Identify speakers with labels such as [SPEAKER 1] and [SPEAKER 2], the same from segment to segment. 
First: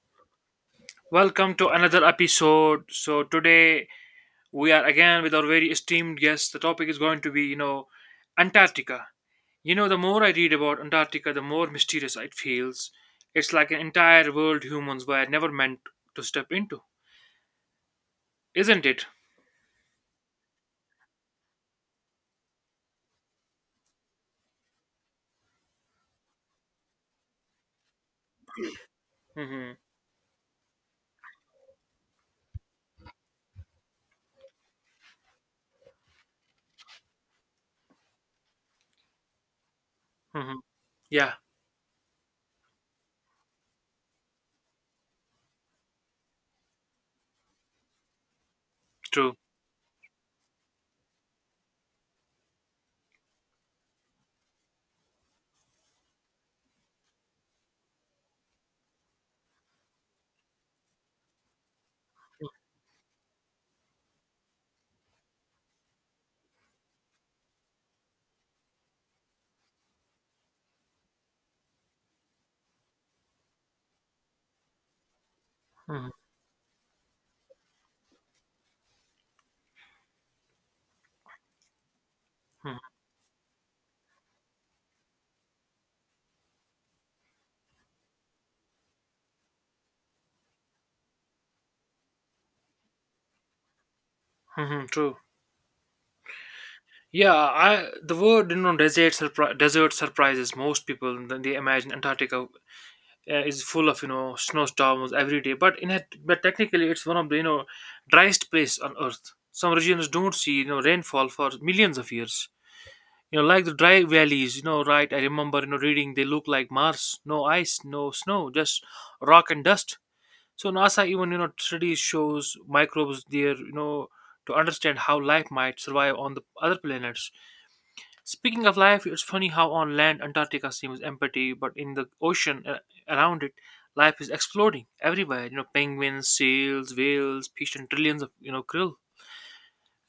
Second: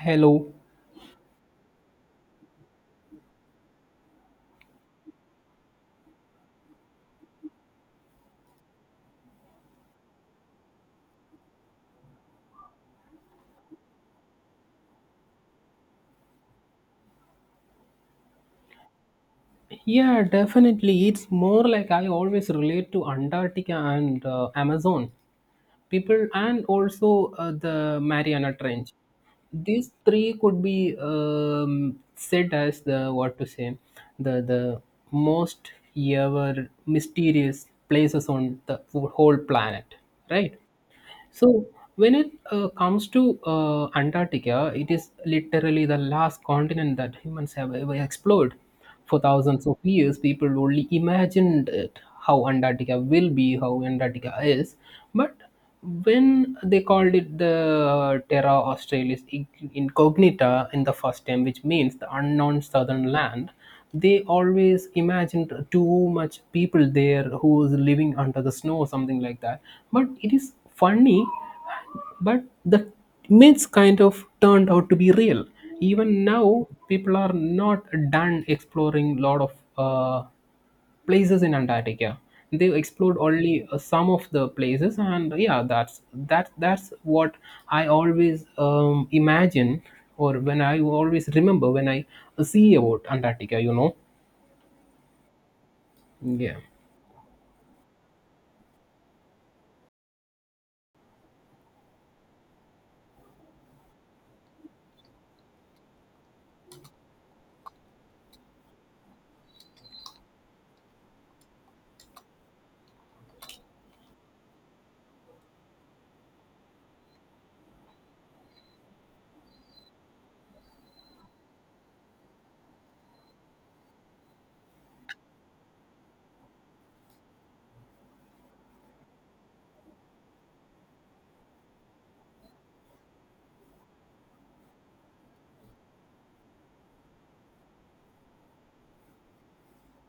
[SPEAKER 1] Hello.
[SPEAKER 2] Welcome to another episode. So today we are again with our very esteemed guest. The topic is going to be, Antarctica. You know, the more I read about Antarctica, the more mysterious it feels. It's like an entire world humans were never meant to step into, isn't it?
[SPEAKER 1] Yeah, definitely. It's more like I always relate to Antarctica and Amazon people, and also the Mariana Trench.
[SPEAKER 2] hmm
[SPEAKER 1] These three could be said as the what to say, the most ever mysterious places on the whole planet, right?
[SPEAKER 2] hmm Yeah,
[SPEAKER 1] So when it comes to Antarctica, it is literally the last continent that humans have ever explored. For
[SPEAKER 2] true.
[SPEAKER 1] thousands of years, people only imagined it, how Antarctica will be, how Antarctica is. But when they called it the Terra Australis Incognita in the first time, which means the unknown southern land, they always imagined too much people there who is living under the snow or something like that. But it is funny, but the myths kind of turned out to be real.
[SPEAKER 2] hmm
[SPEAKER 1] Even now, people are not done exploring lot of. Uh, places in Antarctica. They've explored only some of the places, and yeah, that's what I always imagine, or when I always remember when I see about Antarctica. You know,
[SPEAKER 2] True.
[SPEAKER 1] yeah,
[SPEAKER 2] Yeah, I the word you know desert surprises most people. Then they imagine Antarctica is full of snowstorms every day, but technically it's one of the driest place on earth. Some regions don't see rainfall for millions of years, like the dry valleys. Right, I remember reading they look like Mars. No ice, no snow, just rock and dust. So NASA even studies shows microbes there, to understand how life might survive on the other planets. Speaking of life, it's funny how on land Antarctica seems empty, but in the ocean around it, life is exploding everywhere. You know, penguins, seals, whales, fish, and trillions of krill.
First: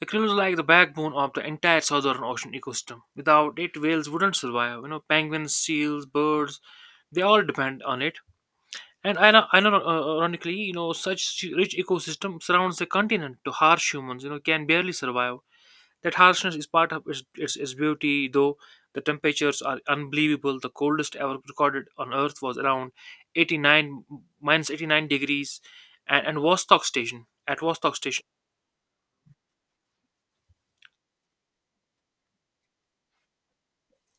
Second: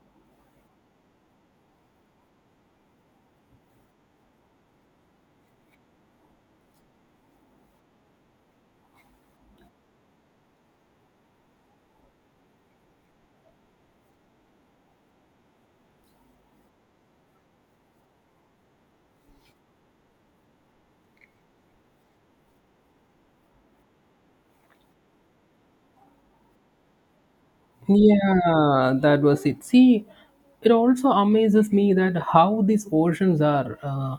[SPEAKER 2] The krill is like the backbone of the entire southern ocean ecosystem. Without it, whales wouldn't survive. You know, penguins, seals, birds, they all depend on it. And ironically, you know, such rich ecosystem surrounds the continent. To harsh humans, you know, can barely survive. That harshness is part of its beauty, though the temperatures are unbelievable. The coldest ever recorded on Earth was around 89 minus 89 degrees, and Vostok Station. At Vostok Station.
[SPEAKER 1] yeah, that was it. See, it also amazes me that how these oceans are.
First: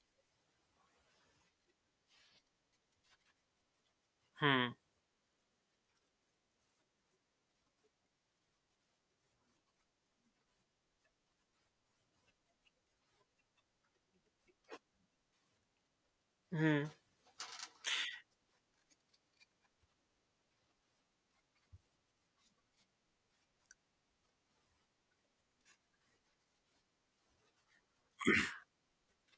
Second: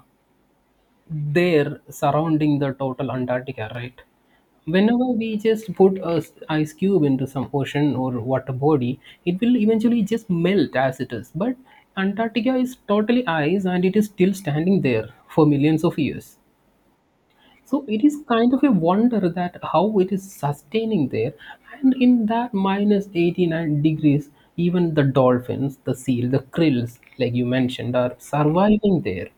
[SPEAKER 1] There surrounding the total Antarctica, right?
[SPEAKER 2] Hmm.
[SPEAKER 1] Whenever we just put a ice cube into some ocean or water body, it will eventually just melt as it is. But Antarctica is totally ice and it is still standing there for millions of years,
[SPEAKER 2] hmm
[SPEAKER 1] so it is kind of a wonder that how it is sustaining there. And in that minus 89 degrees, even the dolphins, the seal, the krills, like you mentioned, are surviving there.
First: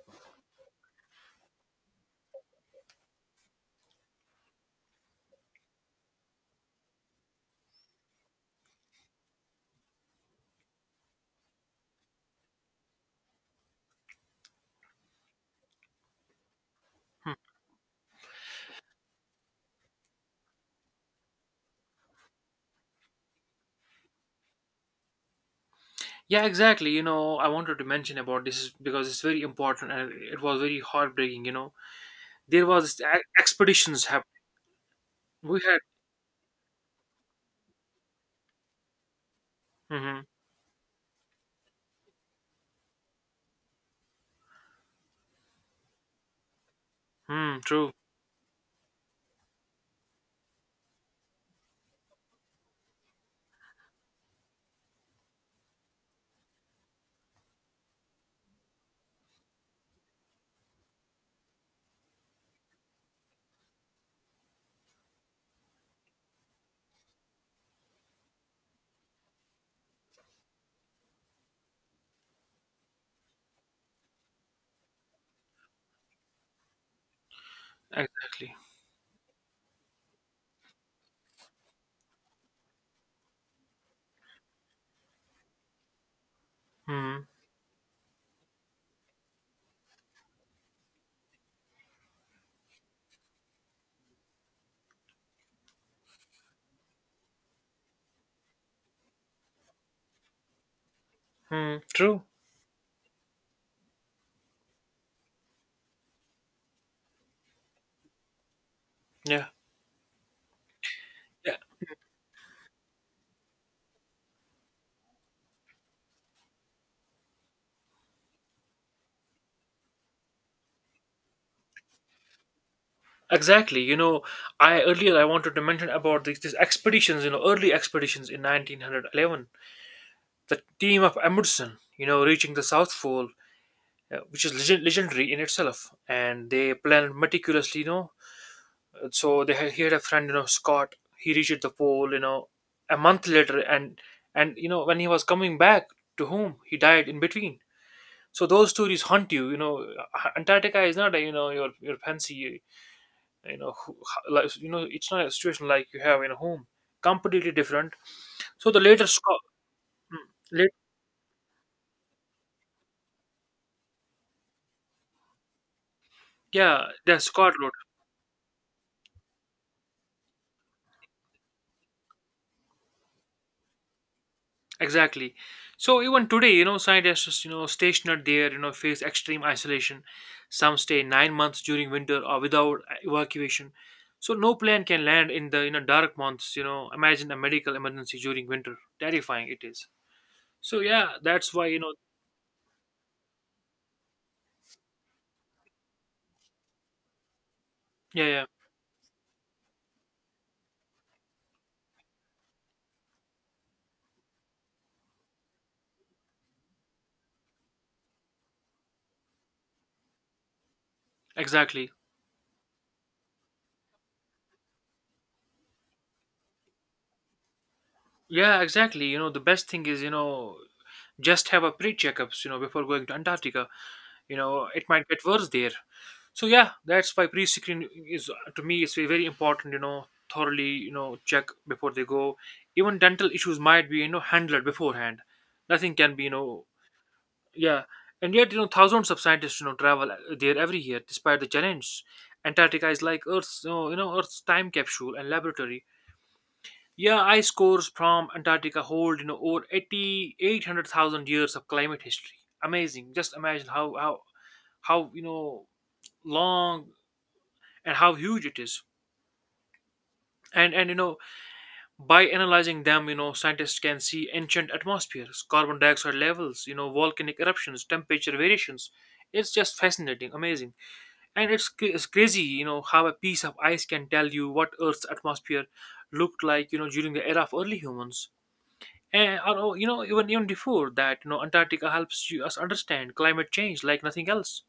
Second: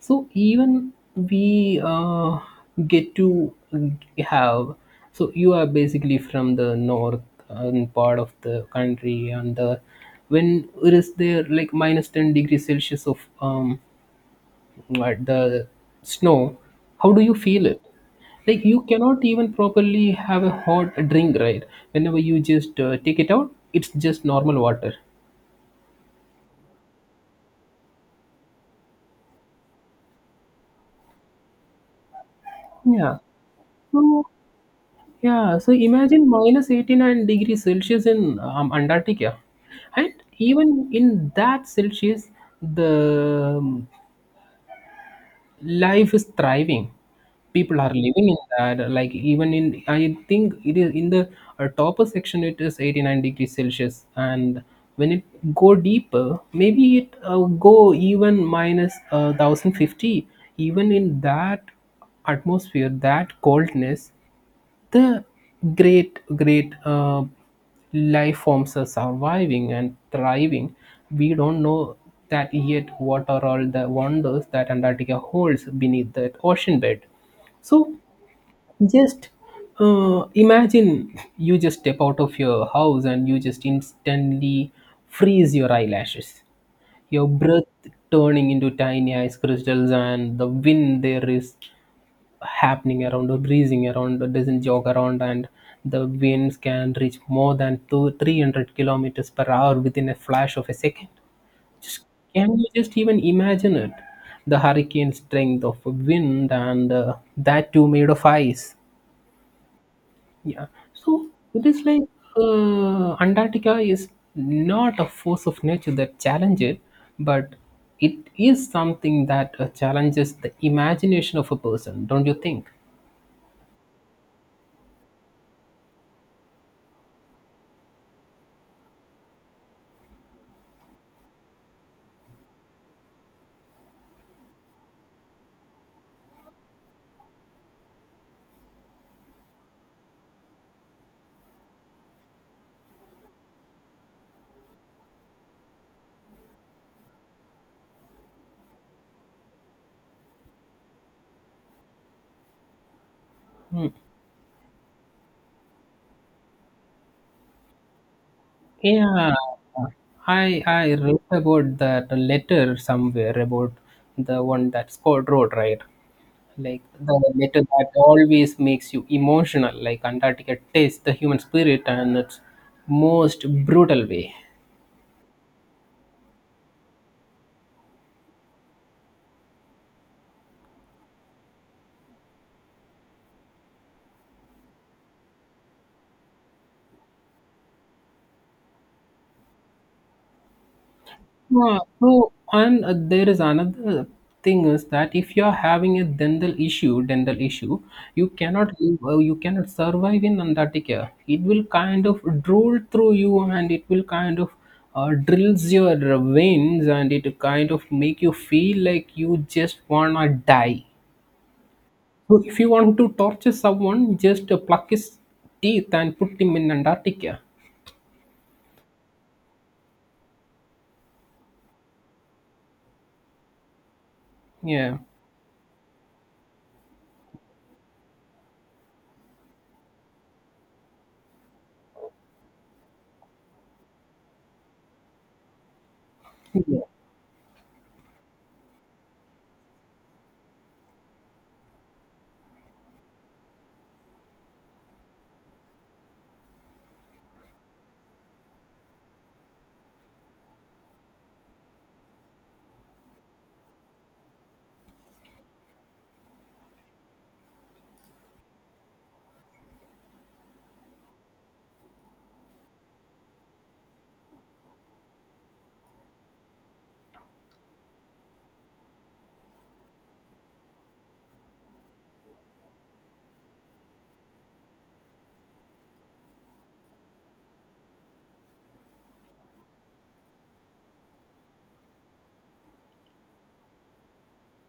[SPEAKER 1] So even we get to have, so you are basically from the north part of the country, and the, when it is there like minus 10 degrees Celsius of at the snow, how do you
[SPEAKER 2] hmm.
[SPEAKER 1] feel it? Like you cannot even properly have a hot drink, right? Whenever you just take it out, it's just normal water.
[SPEAKER 2] Yeah, exactly. You know, I wanted to mention about this is because it's very important and it was very heartbreaking. You know, there was this
[SPEAKER 1] Yeah, so
[SPEAKER 2] expeditions happening.
[SPEAKER 1] yeah,
[SPEAKER 2] We
[SPEAKER 1] so
[SPEAKER 2] had.
[SPEAKER 1] imagine minus 89 degrees Celsius in Antarctica, and
[SPEAKER 2] Mm-hmm.
[SPEAKER 1] even in that Celsius, the life is thriving,
[SPEAKER 2] Mm,
[SPEAKER 1] people
[SPEAKER 2] true.
[SPEAKER 1] are living in that, like even in, I think it is in the topper section it is 89 degrees Celsius, and when it go deeper, maybe it go even minus 1050. Even in that atmosphere, that coldness, the great great life forms are surviving and thriving. We don't know that yet, what are all the wonders that Antarctica holds beneath that ocean bed. So
[SPEAKER 2] Exactly.
[SPEAKER 1] just imagine you just step out of your house and you just instantly freeze your eyelashes, your
[SPEAKER 2] Hmm.
[SPEAKER 1] breath turning into tiny ice crystals, and the wind there is happening around or breezing around or doesn't jog around, and the winds can reach more than two 300 kilometers per hour within a flash of a second. Just,
[SPEAKER 2] True.
[SPEAKER 1] can you just even imagine it? The hurricane strength of a wind, and that too made of ice.
[SPEAKER 2] Yeah.
[SPEAKER 1] Yeah, so
[SPEAKER 2] Yeah.
[SPEAKER 1] it is like Antarctica is not a force of nature that challenges, but it is something that challenges the imagination of a person, don't you think?
[SPEAKER 2] Exactly. You know, I earlier I wanted to mention about these expeditions, you know, early expeditions in 1911. The team of Amundsen, you know, reaching the South Pole, legendary in itself, and they planned meticulously. You know, he had a friend, you know, Scott. He reached the pole, you know, a month later, and when he was coming back to home, he died in between. So those stories haunt you. You know, Antarctica is not a, you know your fancy you know
[SPEAKER 1] Hmm.
[SPEAKER 2] who, it's not a situation like you have in a home. Completely different. So the later
[SPEAKER 1] Yeah,
[SPEAKER 2] Scott,
[SPEAKER 1] I
[SPEAKER 2] late,
[SPEAKER 1] I read about that letter somewhere, about the one that Scott wrote, right? Like
[SPEAKER 2] yeah, the
[SPEAKER 1] the
[SPEAKER 2] Scott
[SPEAKER 1] letter
[SPEAKER 2] road.
[SPEAKER 1] that always makes you emotional, like Antarctica tastes the human spirit and its most brutal way.
[SPEAKER 2] Exactly. So even today, scientists, stationed there, face extreme isolation. Some stay 9 months during winter or without evacuation. So no plane can land in the dark months. Imagine a medical emergency during winter, terrifying it is. So yeah, that's why, you
[SPEAKER 1] Yeah,
[SPEAKER 2] know
[SPEAKER 1] so and there is another thing is that if you are having a dental issue,
[SPEAKER 2] yeah
[SPEAKER 1] you
[SPEAKER 2] yeah
[SPEAKER 1] cannot live, you cannot survive in Antarctica. It will kind of drool through you, and it will kind of drills your veins, and it kind of make you feel like you just wanna die.
[SPEAKER 2] exactly
[SPEAKER 1] So if you want to torture someone, just pluck his teeth and put him in Antarctica.
[SPEAKER 2] Yeah, exactly. You know, the best thing is, you know, just have a pre-checkups, you know, before going to Antarctica. You know, it
[SPEAKER 1] Yeah.
[SPEAKER 2] might get worse there. So yeah, that's why pre-screen is to me it's very important. You know, thoroughly, you know, check before they go. Even dental issues might be, you know, handled beforehand. Nothing can be, you know, yeah. And yet, you know, thousands of scientists, you know, travel there every year, despite the challenge. Antarctica is like Earth's, you know, Earth's time capsule and laboratory. Yeah, ice cores from Antarctica hold over 800,000 years of climate history. Amazing. Just imagine how long and how huge it is. And you know, by analyzing them, you know, scientists can see ancient atmospheres, carbon dioxide levels, you know, volcanic eruptions, temperature variations. It's just fascinating, amazing, and it's crazy, you know, how a piece of ice can tell you what Earth's atmosphere looked like, you know, during the era of early humans. And although, you know, even before that, you know, Antarctica helps us understand climate change like nothing else.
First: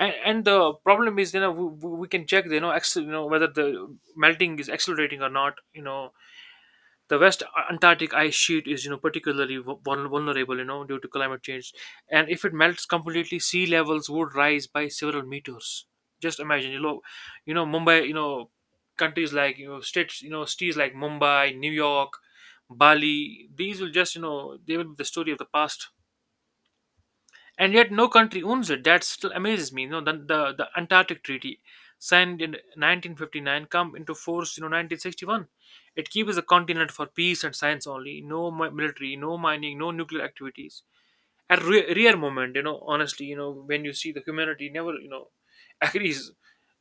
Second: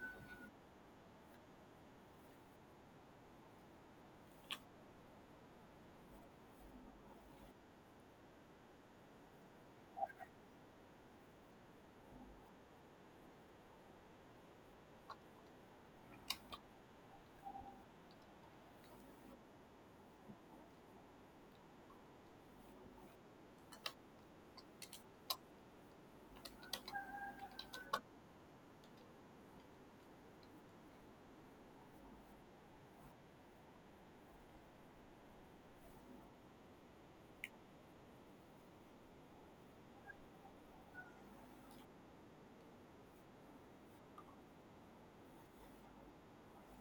[SPEAKER 2] And the problem is, you know, we can check, you know, you know, whether the melting is accelerating or not. You know, the West Antarctic ice sheet is, you know, particularly vulnerable, you know, due to climate change, and if it melts completely, sea levels would rise by several meters. Just imagine, you know Mumbai, you know countries like you know states, you know cities like Mumbai, New York, Bali. These will just, you know, they will be the story of the past. And yet no country owns it. That still amazes me. You know, the Antarctic Treaty, signed in 1959, come into force, you know, 1961. It keeps the continent for peace and science only. No military, no mining, no nuclear activities. A rare moment, you know. Honestly, you know, when you see the humanity never, you know, agrees.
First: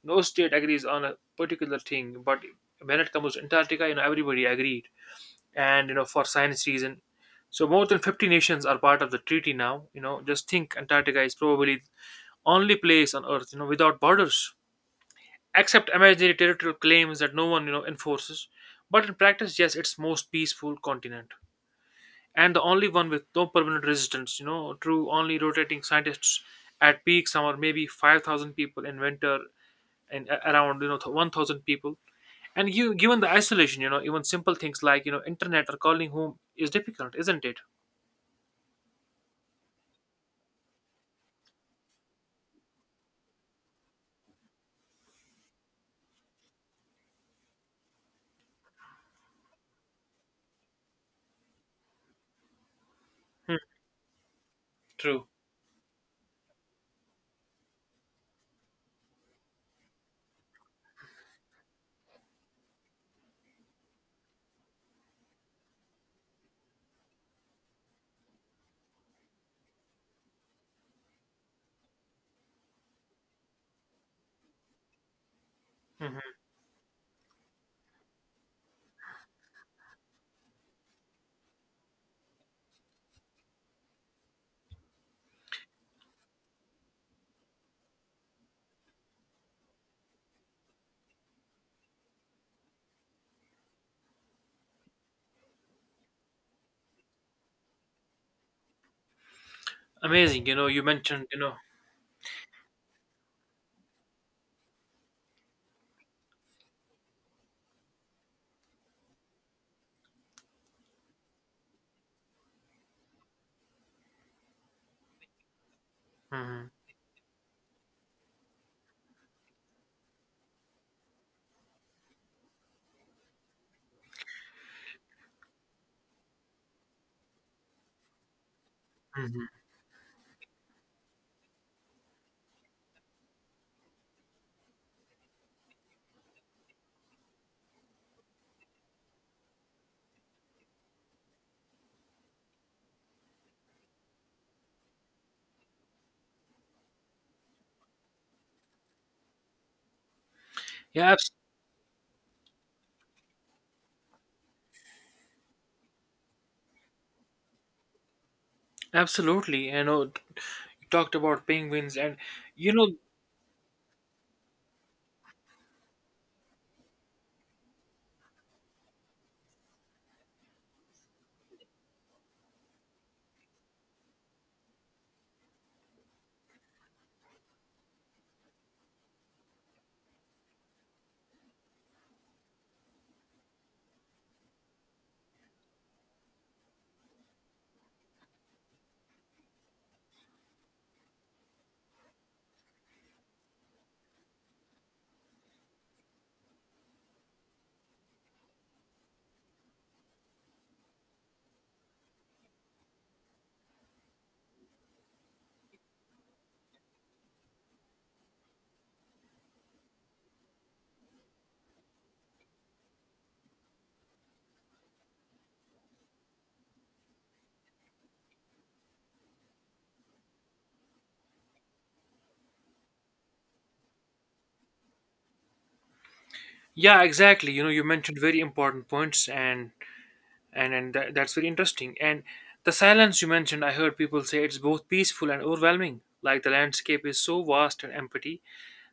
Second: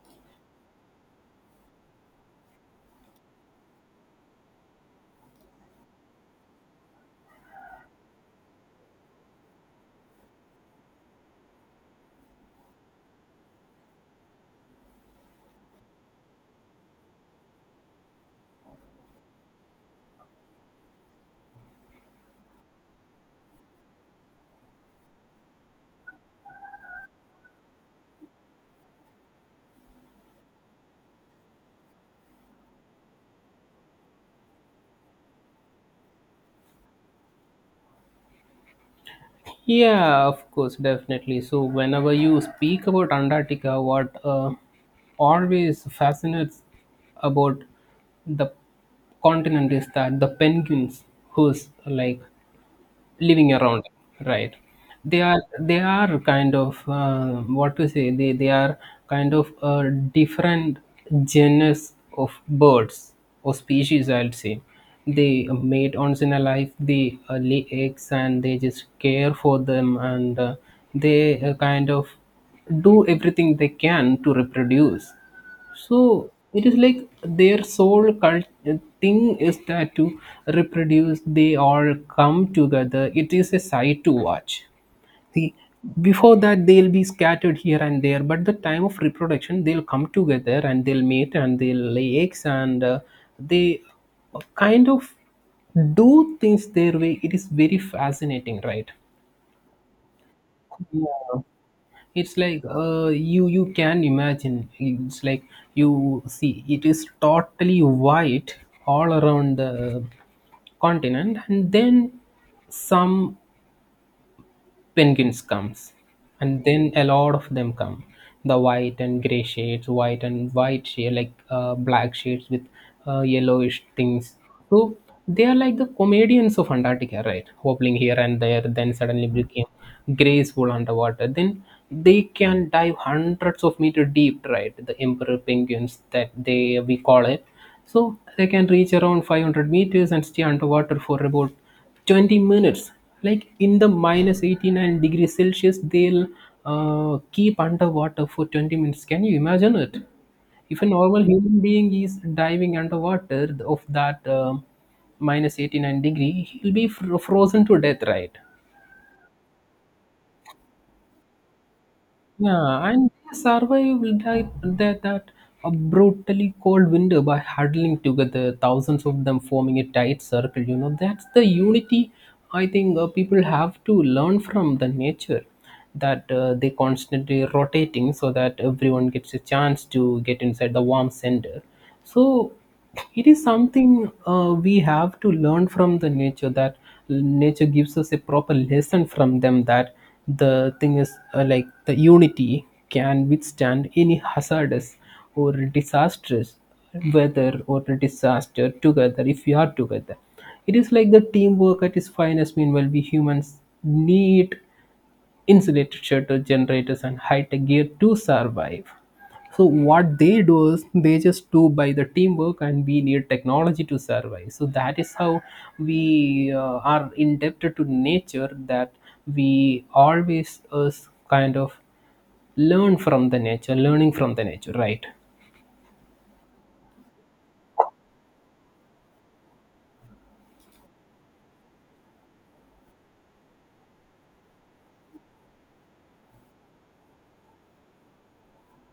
[SPEAKER 2] No state agrees on a particular thing, but when it comes to Antarctica, you know, everybody agreed, and you know, for science reason. So more than 50 nations are part of the treaty now. You know, just think, Antarctica is probably only place on earth, you know, without borders, except imaginary territorial claims that no one, you know, enforces. But in practice, yes, it's most peaceful continent, and the only one with no permanent resistance, you know. True, only rotating scientists. At peak summer, maybe 5,000 people, in winter and around, you know, 1000 people. And you given the isolation, you know, even simple things like, you know, internet or calling home is difficult, isn't it?
[SPEAKER 1] Yeah, of course, definitely. So, whenever you speak about Antarctica, what always fascinates about the continent is that the penguins, who's like living
[SPEAKER 2] Hmm,
[SPEAKER 1] around, right? They
[SPEAKER 2] true.
[SPEAKER 1] are, they are kind of what to say, they are kind of a different genus of birds, or species I will say. They mate once in a life, they lay eggs and they just care for them, and they kind of do everything they can to reproduce. So
[SPEAKER 2] hmm
[SPEAKER 1] it is like their sole cult thing is that to reproduce, they all come together. It is a sight to watch. See, before that they'll be scattered here and there, but the time of reproduction they'll come together and they'll mate and they'll lay eggs and they kind of do things their way. It is very fascinating, right?
[SPEAKER 2] Amazing, you know you mentioned you
[SPEAKER 1] Yeah,
[SPEAKER 2] know
[SPEAKER 1] it's like you can imagine, it's like you see it is totally white all around the continent, and then some penguins comes, and
[SPEAKER 2] hmm
[SPEAKER 1] then a lot of them come, the white and gray shades, white and white shade like black shades with yellowish things. So they are like the comedians of Antarctica, right? Hobbling here and there, then suddenly
[SPEAKER 2] hmm
[SPEAKER 1] became graceful underwater, then they can dive hundreds of meter deep, right? The emperor penguins that they we call it. So they can reach around 500 meters and stay underwater for about 20 minutes, like in the minus 89 degrees Celsius they'll keep underwater for 20 minutes. Can you imagine it? If a
[SPEAKER 2] yeah
[SPEAKER 1] normal
[SPEAKER 2] abs-
[SPEAKER 1] human being is diving underwater of that minus 89 degree, he'll be frozen to death, right?
[SPEAKER 2] Absolutely, you know. You talked about penguins, and you know
[SPEAKER 1] Yeah, and they survived that, that a brutally cold winter by huddling together, thousands of them forming a tight circle. You know, that's the unity I think people have to learn from the nature, that they constantly rotating so that everyone gets a chance to get inside the warm center. So it is something we have to learn from the nature, that nature gives us a proper lesson from them, that the thing is like the unity can withstand any hazardous or disastrous weather or disaster together, if we are together. It is like the teamwork at its finest. Meanwhile, we humans need insulated shutter generators and high-tech gear to survive. So what they do is they just do by the teamwork, and we need technology to survive. So that is how we are indebted to nature, that we always kind of learn from the nature, learning from the nature, right?
[SPEAKER 2] yeah, exactly, you know, you mentioned very important points, and and that's very interesting. And the silence you mentioned, I heard people say it's both peaceful and overwhelming. Like the landscape is so vast and empty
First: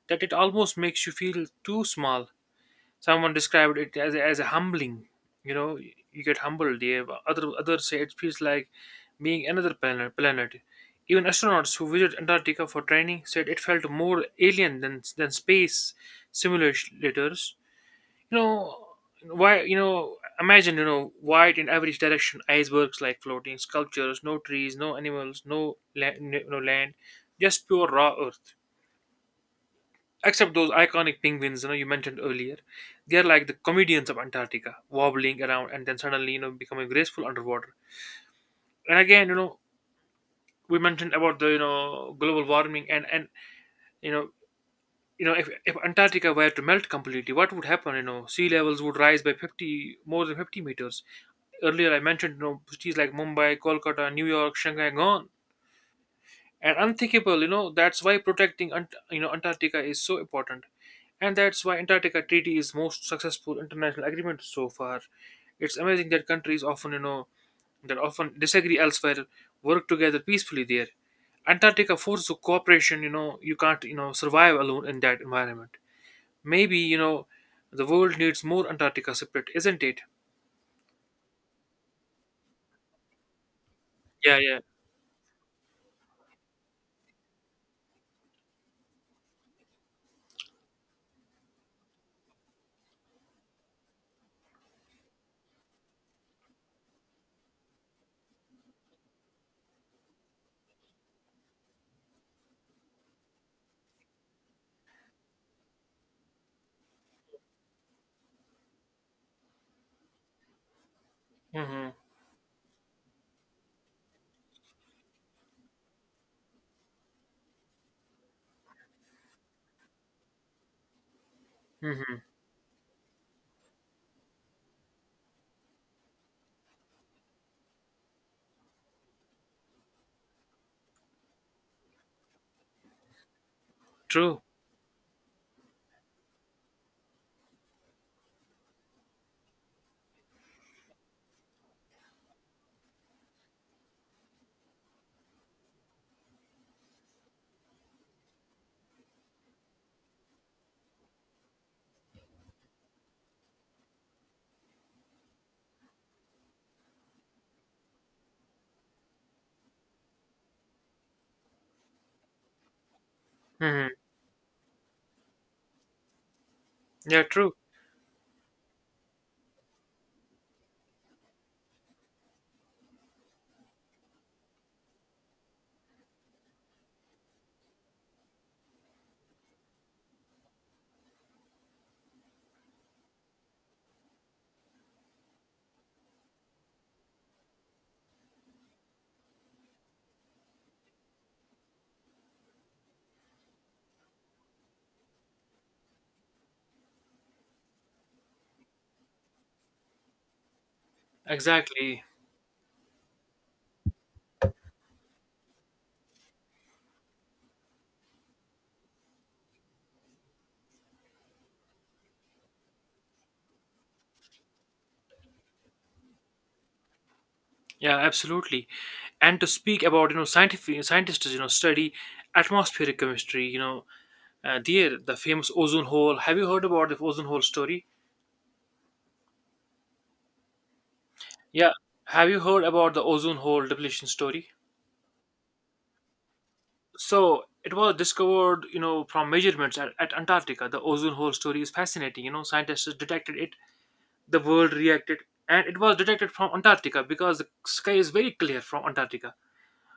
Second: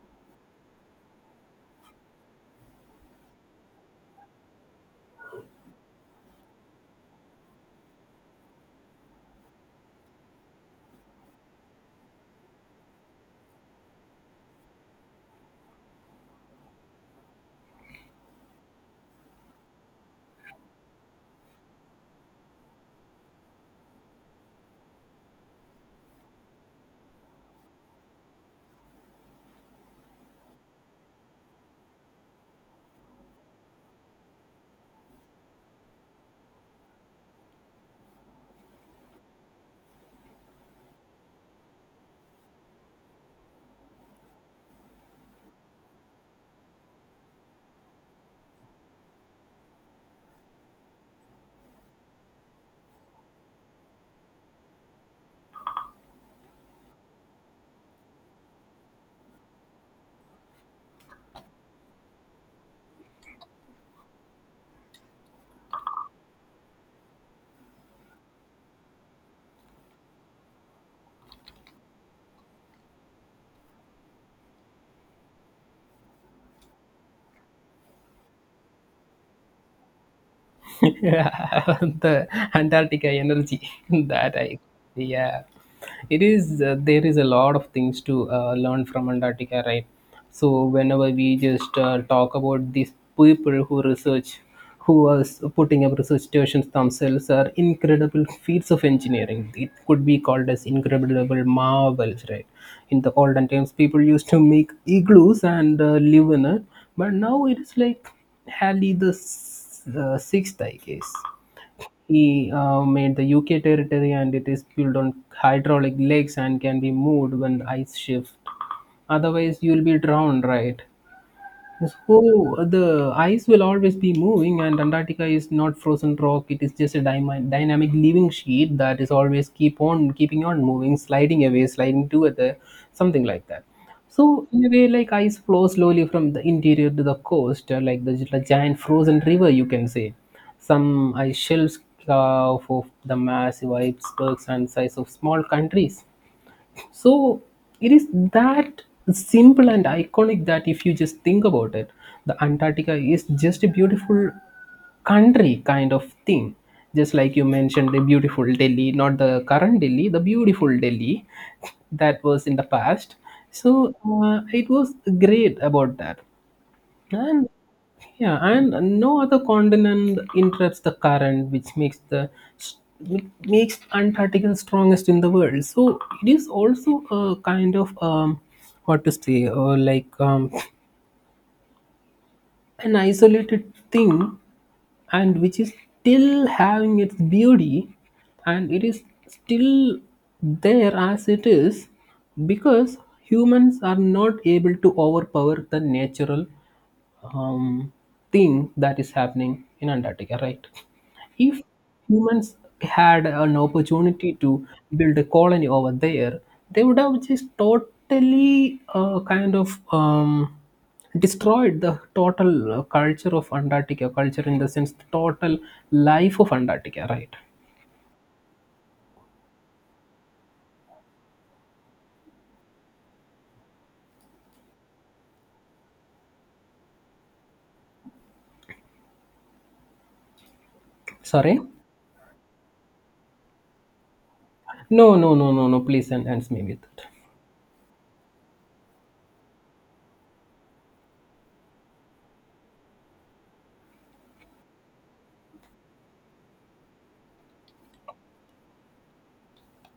[SPEAKER 2] that it almost makes you feel too small. Someone described it as a humbling. You know, you get humbled. Yeah. But others say it feels like being another planet. Even astronauts who visit Antarctica for training said it felt more alien than space simulators. You know why? You know, imagine, you know, white in every direction, icebergs like floating sculptures, no trees, no animals, no land, just pure raw earth. Except those iconic penguins, you know, you mentioned earlier. They are like the comedians of Antarctica, wobbling around and then suddenly, you know, becoming graceful underwater. And again, you know, we mentioned about the, you know, global warming, you know, you know, if Antarctica were to melt completely, what would happen? You know, sea levels would rise by 50, more than 50 meters. Earlier, I mentioned, you know, cities like Mumbai, Kolkata, New York, Shanghai, gone. And unthinkable, you know, that's why protecting, Antarctica is so important. And that's why Antarctica Treaty is most successful international agreement so far. It's amazing that countries that often disagree elsewhere work together peacefully there. Antarctica forces cooperation, you know, you can't, you know, survive alone in that environment. Maybe, you know, the world needs more Antarctica spirit, isn't it?
[SPEAKER 1] The Antarctica energy that
[SPEAKER 2] Yeah,
[SPEAKER 1] I,
[SPEAKER 2] yeah.
[SPEAKER 1] yeah, it is there is a lot of things to learn from Antarctica, right? So whenever we just talk about these people who research, who are putting up research stations, themselves are incredible feats of engineering, it could be called as incredible marvels, right? In the olden times people used to make igloos and live in it, but now it is like Halley the sixth, I guess.
[SPEAKER 2] Mm-hmm.
[SPEAKER 1] He made the UK territory, and it is built on hydraulic legs and can be moved when the ice shift. Otherwise, you'll be drowned, right?
[SPEAKER 2] Mm-hmm.
[SPEAKER 1] So the ice will always be moving, and Antarctica is not frozen rock. It is just a dynamic living sheet that is always keep on keeping on moving, sliding away, sliding together, something like that.
[SPEAKER 2] True.
[SPEAKER 1] So in a way, like ice flows slowly from the interior to the coast, like the giant frozen river, you can say. Some ice shelves carve of the massive icebergs and size of small countries. So it is that simple and iconic, that if you just think about it, the Antarctica is just a beautiful country kind of thing. Just like you mentioned, the beautiful Delhi, not the current Delhi, the beautiful Delhi that was in the past.
[SPEAKER 2] Mm-hmm.
[SPEAKER 1] So it was great about that.
[SPEAKER 2] Yeah,
[SPEAKER 1] And
[SPEAKER 2] true.
[SPEAKER 1] yeah, and no other continent interrupts the current, which makes the which makes Antarctica strongest in the world. So it is also a kind of what to say, or like an isolated thing, and which is still having its beauty, and it is still there as it is, because humans are not able to overpower the natural um, thing that is happening in Antarctica, right? If
[SPEAKER 2] Exactly.
[SPEAKER 1] humans had an opportunity to build a colony over there, they would have just totally kind of destroyed the total culture of Antarctica, culture in the sense, the total life of Antarctica, right?
[SPEAKER 2] Yeah, absolutely. And to speak about, you know, scientific scientists, you know, study atmospheric chemistry. You know, there the famous ozone hole. Have you heard about the ozone hole story?
[SPEAKER 1] Sorry?
[SPEAKER 2] Yeah. Have you heard about the ozone hole depletion story?
[SPEAKER 1] No, no, no, no, no, please ends me with it.
[SPEAKER 2] So it was discovered, you know, from measurements at Antarctica. The ozone hole story is fascinating. You know, scientists detected it, the world reacted, and it was detected from Antarctica because the sky is very clear from Antarctica.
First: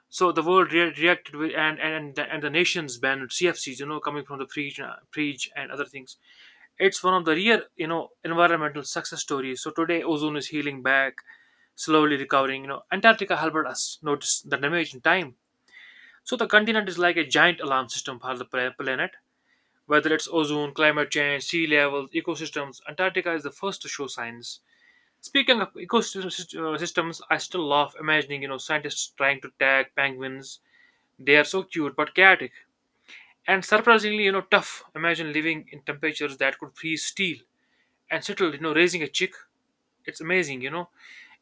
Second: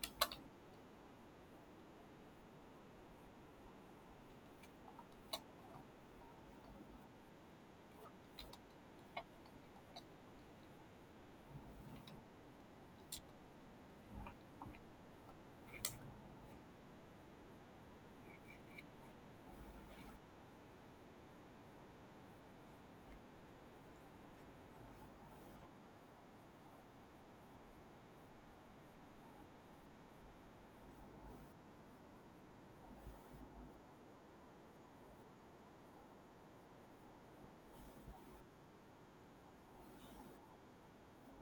[SPEAKER 2] So the world reacted with, and the nations banned CFCs, you know, coming from the preach, preach and other things. It's one of the rare, you know, environmental success stories. So today, ozone is healing back, slowly recovering. You know, Antarctica helped us notice the damage in time. So the continent is like a giant alarm system for the planet. Whether it's ozone, climate change, sea levels, ecosystems, Antarctica is the first to show signs. Speaking of systems, I still love imagining, you know, scientists trying to tag penguins. They are so cute but chaotic, and surprisingly, you know, tough. Imagine living in temperatures that could freeze steel and settle, you know, raising a chick. It's amazing, you know.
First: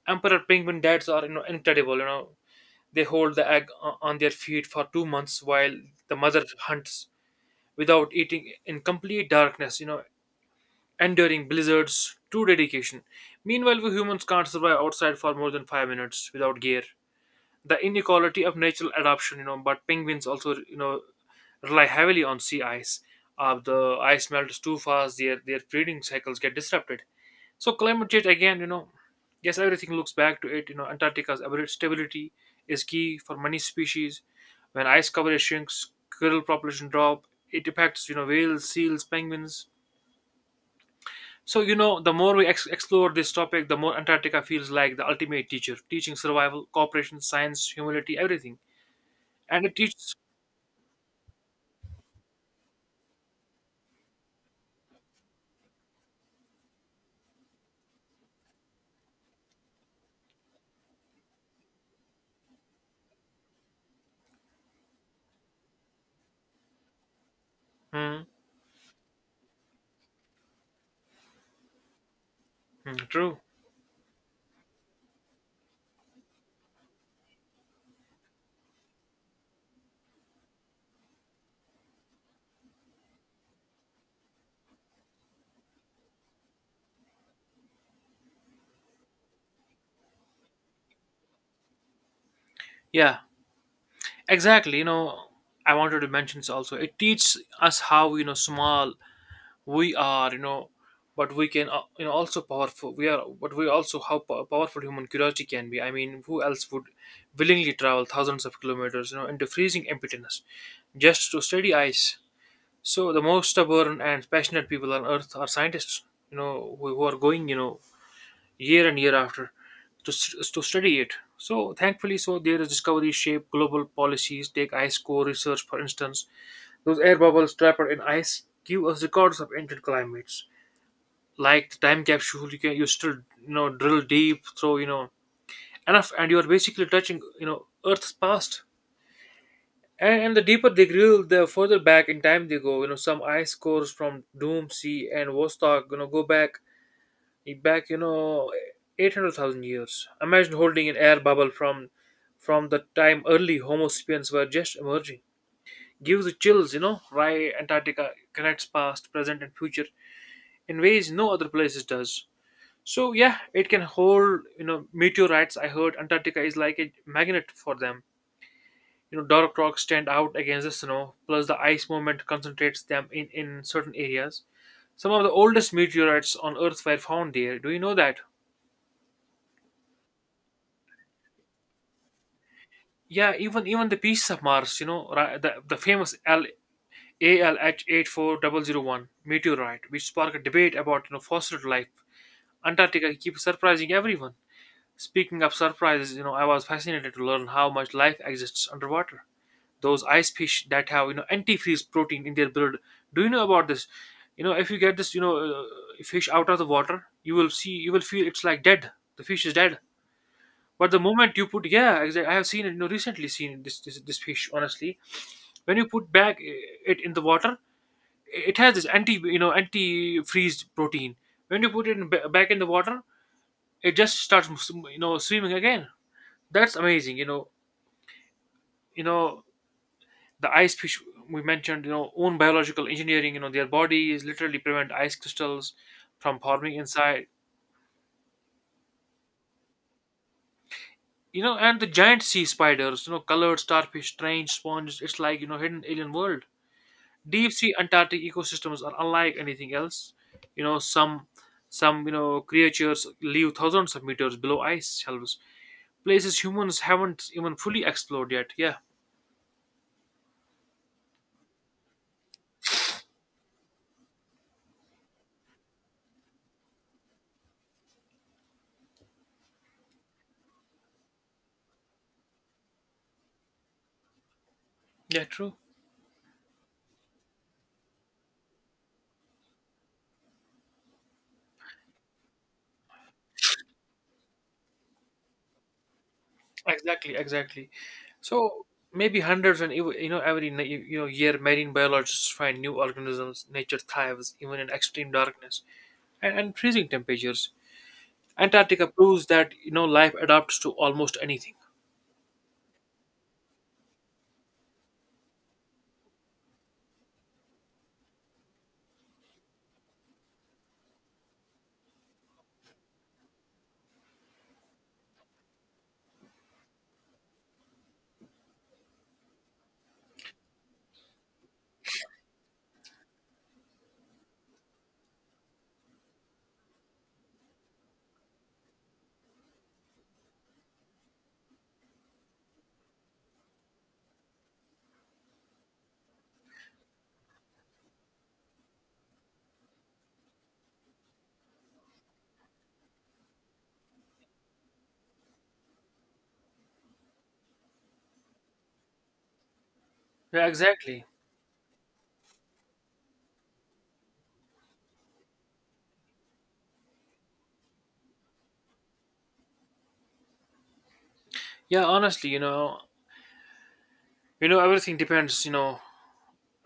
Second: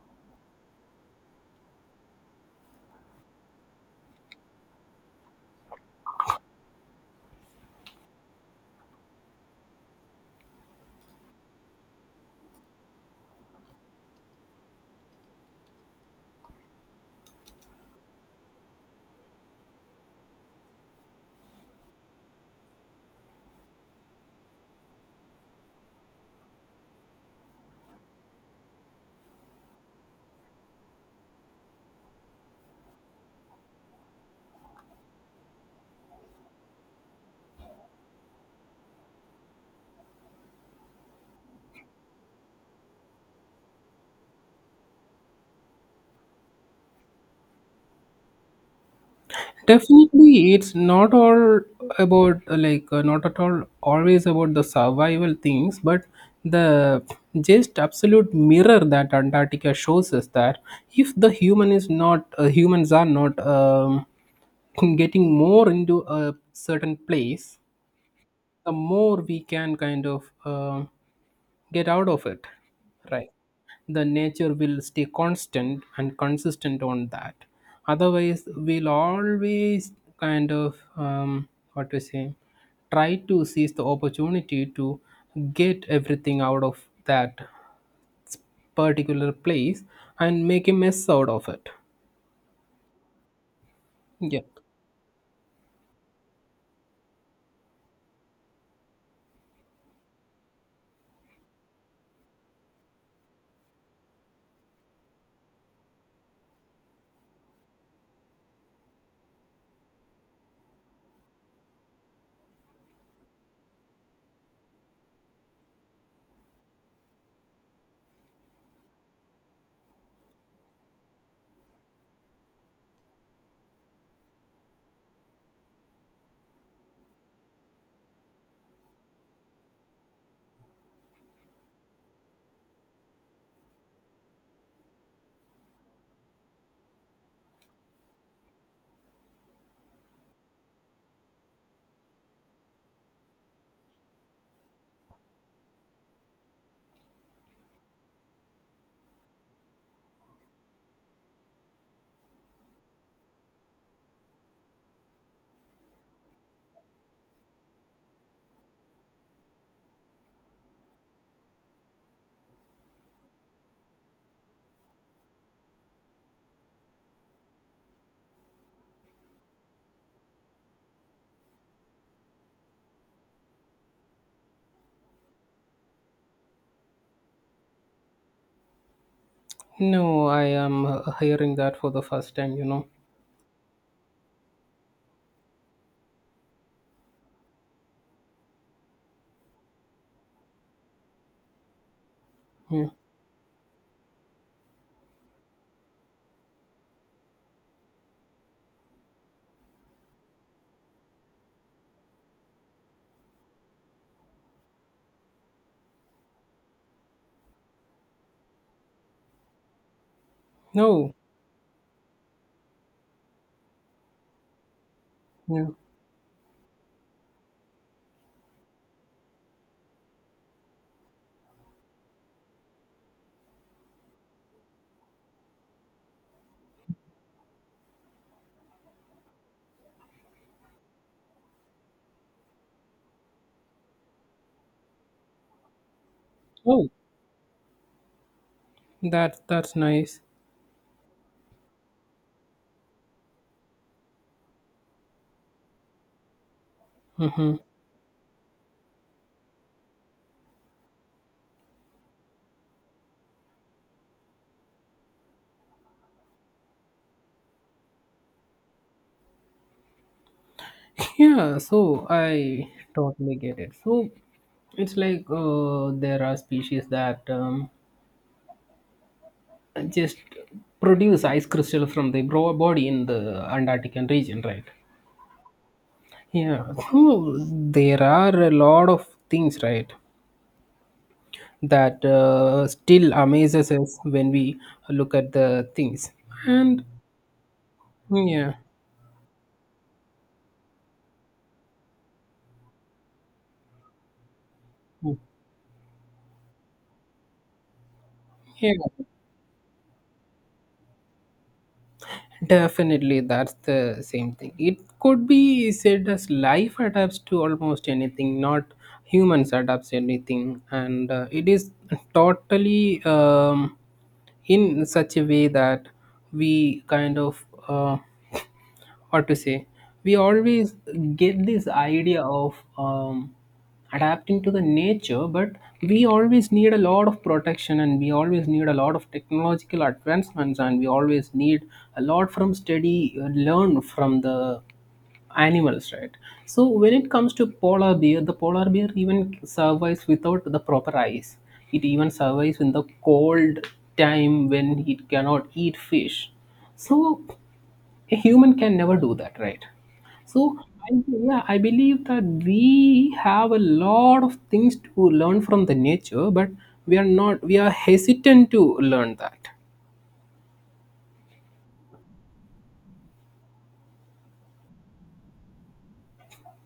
[SPEAKER 2] Emperor penguin dads are, you know, incredible, you know. They hold the egg on their feet for 2 months while the mother hunts without eating in complete darkness, you know, enduring blizzards, true dedication. Meanwhile, we humans can't survive outside for more than 5 minutes without gear. The inequality of natural adaptation, but penguins also, rely heavily on sea ice. The ice melts too fast. Their breeding cycles get disrupted. So climate change again. Yes, everything looks back to it. Antarctica's abrupt stability is key for many species. When ice cover shrinks, krill population drop. It affects, whales, seals, penguins. So, the more we explore this topic, the more Antarctica feels like the ultimate teacher teaching survival, cooperation, science, humility, everything. And it teaches.
[SPEAKER 1] Definitely, it's not all about not at all always about the survival things, but the just absolute mirror that Antarctica shows us that if the human is not humans are not getting more into a certain place,
[SPEAKER 2] Mm.
[SPEAKER 1] the more we can get out of it,
[SPEAKER 2] Mm,
[SPEAKER 1] right.
[SPEAKER 2] true.
[SPEAKER 1] The nature will stay constant and consistent on that. Otherwise, we'll always kind of um, what to say, try to seize the opportunity to get everything out of that particular place and make a mess out of it.
[SPEAKER 2] Yeah,
[SPEAKER 1] Yeah.
[SPEAKER 2] exactly, I wanted to mention this also. It teaches us how, small we are, but we can, also powerful we are. But we also how powerful human curiosity can be. I mean, who else would willingly travel thousands of kilometers, into freezing emptiness just to study ice? So the most stubborn and passionate people on Earth are scientists, who are going, year and year after, to study it. So thankfully, so their discoveries shape global policies. Take ice core research, for instance. Those air bubbles trapped in ice give us records of ancient climates. Like the time capsule, you can, you still, drill deep through, enough, and you are basically touching, Earth's past. And the deeper they drill, the further back in time they go. You know, some ice cores from Doom Sea and Vostok, go back, 800,000 years. Imagine holding an air bubble from the time early Homo sapiens were just emerging. Gives the chills, Why Antarctica connects past, present, and future in ways no other places does. So yeah, it can hold, meteorites. I heard Antarctica is like a magnet for them. You know, dark rocks stand out against the snow. Plus, the ice movement concentrates them in certain areas. Some of the oldest meteorites on Earth were found there. Do you know that?
[SPEAKER 1] No, I am hearing that for the first time, you know.
[SPEAKER 2] Yeah, even the Beasts of Mars, the famous L A L ALH 84001 meteorite, which sparked a debate about, fossil life.
[SPEAKER 1] Hmm.
[SPEAKER 2] Antarctica keeps surprising everyone. Speaking of surprises, I was fascinated to learn how much life exists underwater. Those ice fish that have, antifreeze protein in their blood. Do you know about this? If you get this, fish out of the water, you will see, you will feel it's like dead. The fish is dead, but the
[SPEAKER 1] No.
[SPEAKER 2] moment you put, yeah, exactly. I have seen it. Recently seen this fish. Honestly,
[SPEAKER 1] Yeah.
[SPEAKER 2] when you put back it in the water, it has this anti, anti freeze protein. When you put it in, back in the water, it just starts swimming again. That's amazing. You know the ice fish we mentioned. You know, own biological engineering. You know, their bodies literally prevent ice crystals from forming
[SPEAKER 1] Oh,
[SPEAKER 2] inside.
[SPEAKER 1] that that's nice.
[SPEAKER 2] You know, and the giant sea spiders. You know, colored starfish, strange sponges. It's like, hidden alien world. Deep
[SPEAKER 1] Hmm.
[SPEAKER 2] sea Antarctic ecosystems are unlike anything else, you know some some, creatures live thousands of meters below ice shelves. Places humans haven't even fully explored yet, yeah.
[SPEAKER 1] Yeah, so I totally get it. So it's like there are species that just produce ice crystal from the body in the Antarctic region, right?
[SPEAKER 2] Yeah, true.
[SPEAKER 1] Yeah, so there are a lot of things, right, that still amazes us when we look at the things. And
[SPEAKER 2] Exactly,
[SPEAKER 1] yeah,
[SPEAKER 2] so maybe hundreds, and every year, marine biologists find new organisms. Nature thrives even in extreme darkness and freezing temperatures.
[SPEAKER 1] yeah.
[SPEAKER 2] Antarctica proves that, life adapts to almost anything.
[SPEAKER 1] Definitely, that's the same thing. It could be said as life adapts to almost anything, not humans adapts anything, and it is totally in such a way that we kind of. What to say, we always get this idea of adapting to the nature, but we always need a lot of protection and we always need a lot of technological advancements and we always need a lot from study learn from the animals, right? So when it comes to polar bear, the polar bear even survives without the proper ice. It even survives in the cold time when it cannot eat fish. So a human can never do that, right?
[SPEAKER 2] Yeah,
[SPEAKER 1] So, I,
[SPEAKER 2] exactly.
[SPEAKER 1] yeah, I believe that we have a lot of things to learn from the nature, but we are not, we are hesitant to learn that.
[SPEAKER 2] Yeah, honestly, you know, everything depends, you know,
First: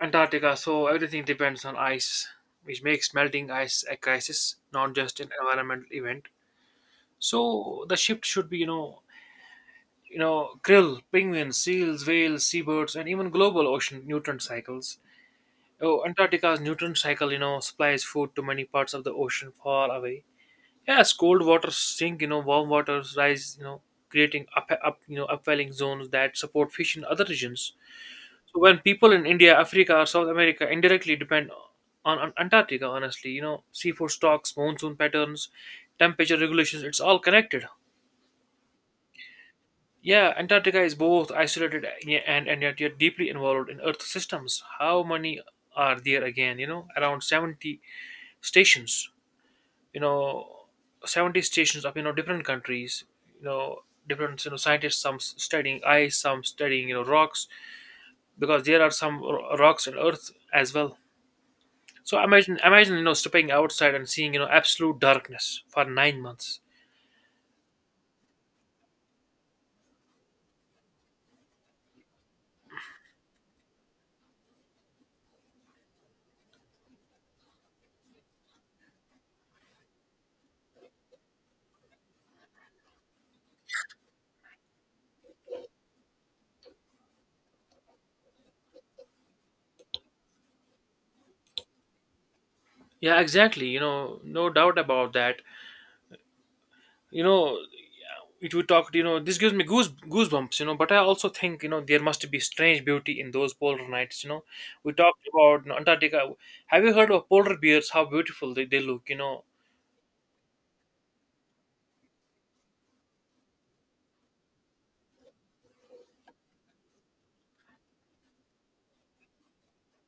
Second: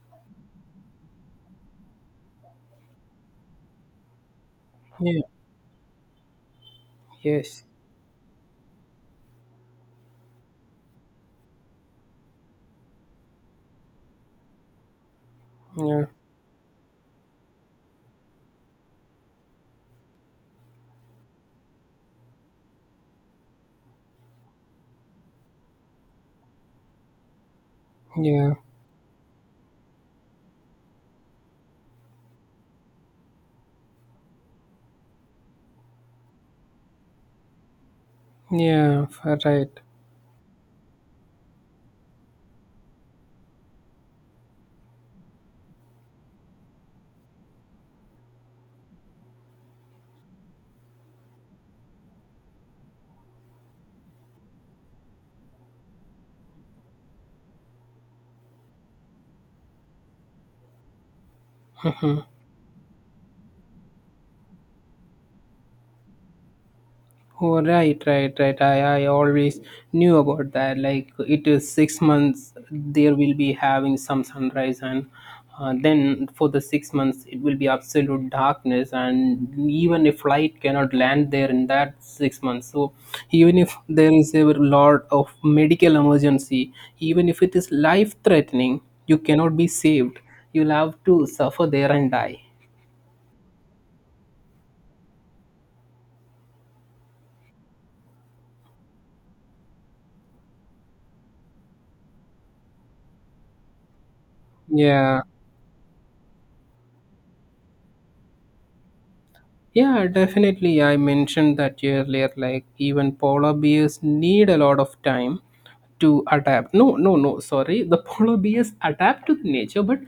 [SPEAKER 2] Antarctica, so everything depends on ice, which makes melting ice a crisis, not just
[SPEAKER 1] Yeah.
[SPEAKER 2] an environmental event.
[SPEAKER 1] Yes.
[SPEAKER 2] So the shift should be, krill, penguins, seals, whales, seabirds, and even global ocean nutrient cycles. Oh,
[SPEAKER 1] Yeah.
[SPEAKER 2] Antarctica's nutrient cycle, supplies food to many parts of the ocean far away. Yes, cold waters sink, warm waters rise, creating upwelling zones that support fish in other regions.
[SPEAKER 1] Yeah.
[SPEAKER 2] So when people in India, Africa, or South America indirectly depend on Antarctica, honestly, seafood stocks, monsoon patterns, temperature regulations, it's all connected.
[SPEAKER 1] Yeah. Right.
[SPEAKER 2] Yeah, Antarctica is both isolated and yet deeply involved in Earth systems. How many are there again? You know, around 70 stations, you know, 70 stations of, different countries, you know, different, scientists, some studying ice, some studying, rocks, because there are some rocks in Earth as well. So imagine, stepping outside and seeing, absolute darkness for 9 months.
[SPEAKER 1] Oh, right, right, right. I always knew about that. Like it is 6 months, there will be having some sunrise, and then for the 6 months, it will be absolute darkness. And even a flight cannot land there in that 6 months. So, even if there is a lot of medical emergency, even if it is life threatening, you cannot be saved. You'll have to suffer there and die.
[SPEAKER 2] Yeah, exactly. No doubt about that. You know, it would talk. This gives me goosebumps. But I also think, there must be strange beauty in those polar nights. We
[SPEAKER 1] Yeah.
[SPEAKER 2] talked about, Antarctica. Have you heard of polar bears? How beautiful they look.
[SPEAKER 1] Yeah, definitely. I mentioned that earlier. Like, even polar bears need a lot of time to adapt. No, no, no. Sorry, the polar bears adapt to the nature, but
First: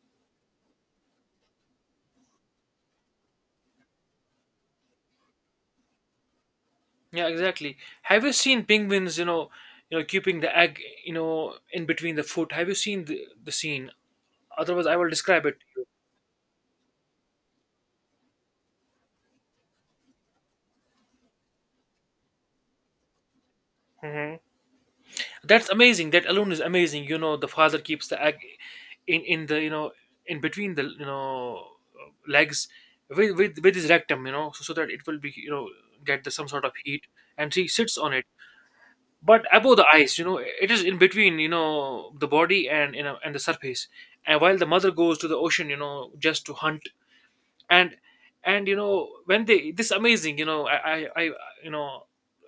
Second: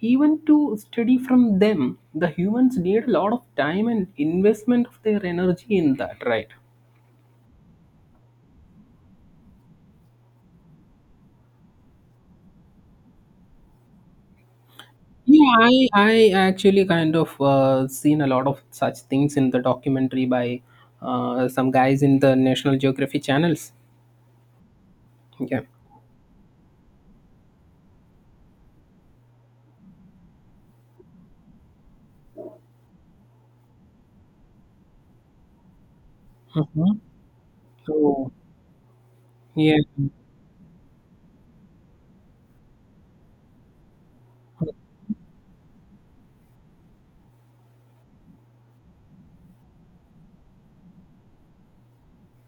[SPEAKER 1] even to study from them, the humans need a lot of time and investment of their energy in that, right?
[SPEAKER 2] Yeah, exactly. Have you seen penguins? Keeping the egg, in between the foot. Have you seen the scene? Otherwise, I will describe
[SPEAKER 1] Yeah,
[SPEAKER 2] it.
[SPEAKER 1] I actually seen a lot of such things in the documentary by some guys in the National Geography channels. Yeah.
[SPEAKER 2] That's amazing. That alone is amazing. You know, the father keeps the egg in the, in between the, legs, with his rectum. So that it will be, get the, some sort of
[SPEAKER 1] Hmm.
[SPEAKER 2] heat, and she sits on it.
[SPEAKER 1] So
[SPEAKER 2] But above
[SPEAKER 1] yeah.
[SPEAKER 2] the eyes, it is in between. The body, and you know and the surface. And while the mother goes to the ocean, just to hunt. And and, when they this amazing, I, you know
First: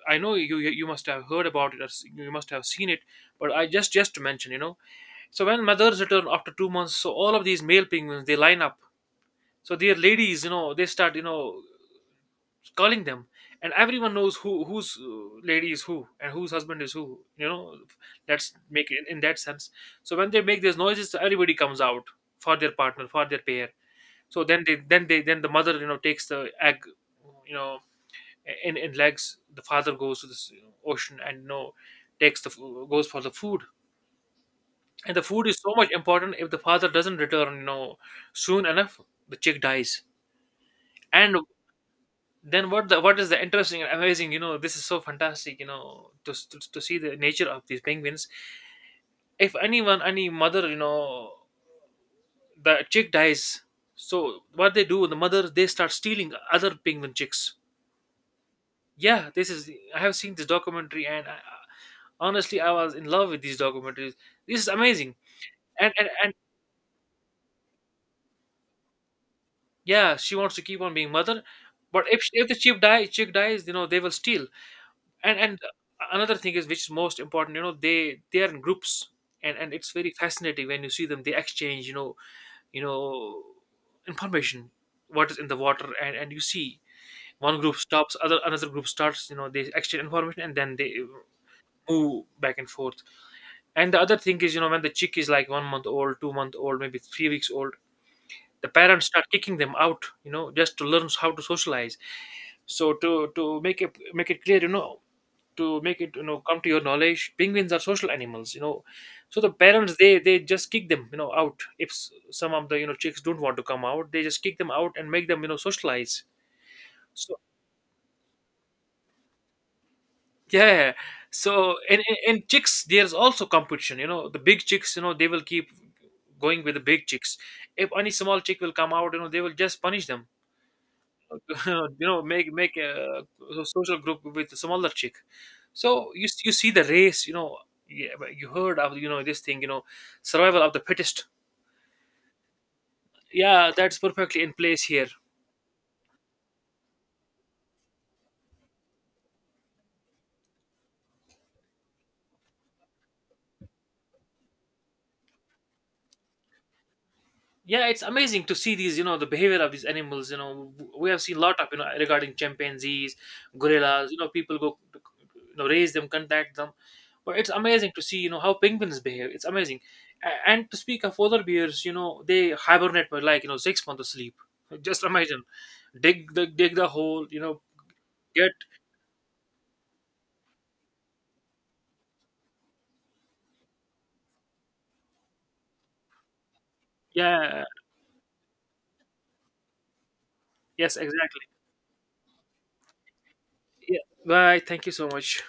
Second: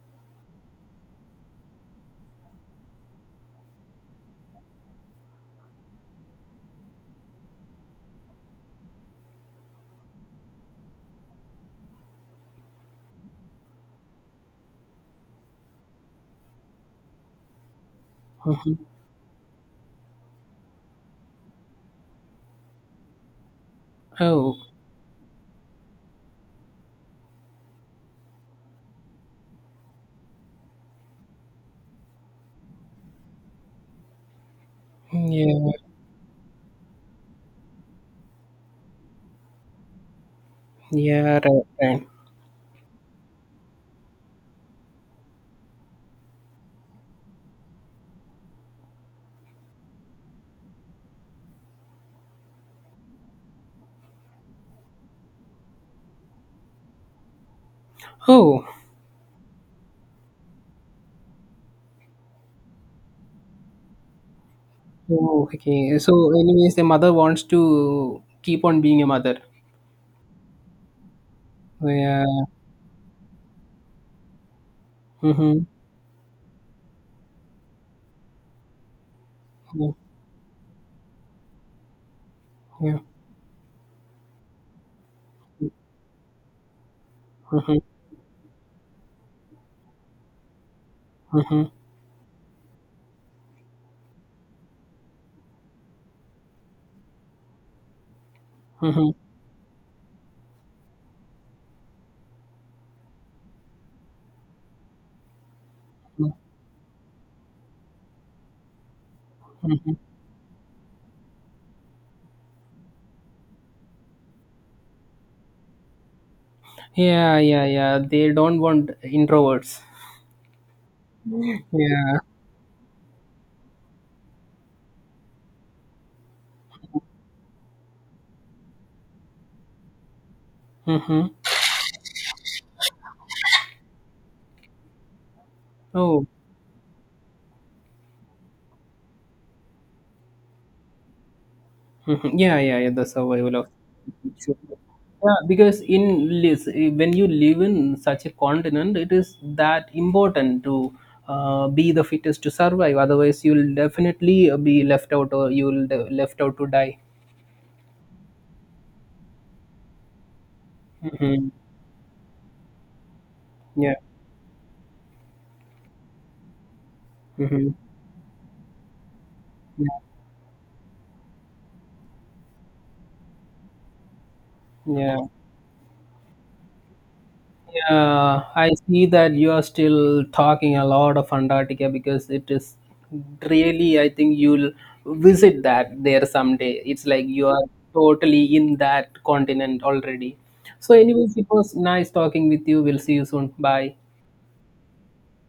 [SPEAKER 2] I know you must have heard about it, you must have seen it, but I just to mention, so when mothers return after 2 months, so all of these male penguins, they line up. So their ladies, they start, calling them. And everyone knows whose, lady is who and whose husband is who, let's
[SPEAKER 1] Mhm.
[SPEAKER 2] make it in that sense. So when they make these noises, everybody comes out for their partner, for their pair. So
[SPEAKER 1] Oh,
[SPEAKER 2] then they then they then the mother, takes the egg, you know, in legs. The father goes to this ocean and, takes goes for the food. And the food
[SPEAKER 1] yeah,
[SPEAKER 2] is so much important. If the father doesn't return, soon enough, the chick dies. And
[SPEAKER 1] yeah, right, right.
[SPEAKER 2] then, what is the interesting and amazing? You know, this is so fantastic. You know, to see the nature of these penguins. If anyone, any mother, the chick dies. So what they do, the mother, they start stealing other penguin chicks.
[SPEAKER 1] Oh,
[SPEAKER 2] Yeah, this is I have seen this documentary, and I, honestly, I was in love with these documentaries. This is amazing.
[SPEAKER 1] oh,
[SPEAKER 2] and
[SPEAKER 1] okay.
[SPEAKER 2] and,
[SPEAKER 1] So,
[SPEAKER 2] and
[SPEAKER 1] anyways, the mother wants to keep on being a mother.
[SPEAKER 2] yeah, she wants to keep on being mother.
[SPEAKER 1] Oh,
[SPEAKER 2] But
[SPEAKER 1] yeah.
[SPEAKER 2] if the chick dies, chick dies, they will steal, and
[SPEAKER 1] Mm-hmm.
[SPEAKER 2] another thing is, which is most important, they are in groups, and it's very fascinating. When you see them, they exchange, you
[SPEAKER 1] Yeah.
[SPEAKER 2] know information, what is in the
[SPEAKER 1] Yeah.
[SPEAKER 2] water, and you see, one group
[SPEAKER 1] Mm-hmm.
[SPEAKER 2] stops, other another group starts, they exchange information, and then they
[SPEAKER 1] Mm-hmm.
[SPEAKER 2] move back and forth. And the other thing is, when the chick is like 1 month old, 2 month old, maybe 3 weeks old, the parents
[SPEAKER 1] Mm-hmm.
[SPEAKER 2] start kicking them out, just to learn how to socialize. So to make it clear, to make it, come to your knowledge, penguins are social animals, So the parents, they just kick them, out. If some of the, chicks don't want to come out, they just kick them out and make them, socialize.
[SPEAKER 1] Yeah,
[SPEAKER 2] So.
[SPEAKER 1] yeah, yeah. They don't want introverts.
[SPEAKER 2] Yeah. So, and, and
[SPEAKER 1] Yeah.
[SPEAKER 2] and chicks, there's also competition. You know, the big chicks, they will keep going with the big chicks. If any small chick will come out, they will just punish them.
[SPEAKER 1] Mm-hmm.
[SPEAKER 2] Make a, social group with the smaller chick. So you
[SPEAKER 1] Oh.
[SPEAKER 2] s- you see the race. Yeah, but you heard of, this thing. You know, survival of the fittest.
[SPEAKER 1] Mhm. Yeah, yeah, yeah. The survival of
[SPEAKER 2] Yeah, that's perfectly in
[SPEAKER 1] sure.
[SPEAKER 2] place here.
[SPEAKER 1] Yeah, because in when you live in such a continent, it is that important to be the fittest to survive. Otherwise, you'll definitely be left out, or you'll left out to die.
[SPEAKER 2] Yeah, it's amazing to see these, the behavior of these animals, we have seen a
[SPEAKER 1] Hmm.
[SPEAKER 2] lot of, regarding chimpanzees,
[SPEAKER 1] Yeah.
[SPEAKER 2] gorillas, people go to, raise them, contact them. But it's
[SPEAKER 1] Hmm.
[SPEAKER 2] amazing to see, how penguins behave. It's amazing.
[SPEAKER 1] Yeah.
[SPEAKER 2] And to speak of other bears, they hibernate for like, 6 months of sleep. Just
[SPEAKER 1] Yeah.
[SPEAKER 2] imagine, dig the hole,
[SPEAKER 1] Yeah,
[SPEAKER 2] get.
[SPEAKER 1] I see that you are still talking a lot of Antarctica because it is really, I think you'll visit that there someday. It's like you
[SPEAKER 2] Yeah.
[SPEAKER 1] are totally in that continent already. So,
[SPEAKER 2] Yes,
[SPEAKER 1] anyways,
[SPEAKER 2] exactly.
[SPEAKER 1] it was nice talking with you. We'll see you soon. Bye.
[SPEAKER 2] Yeah, bye. Thank you so much.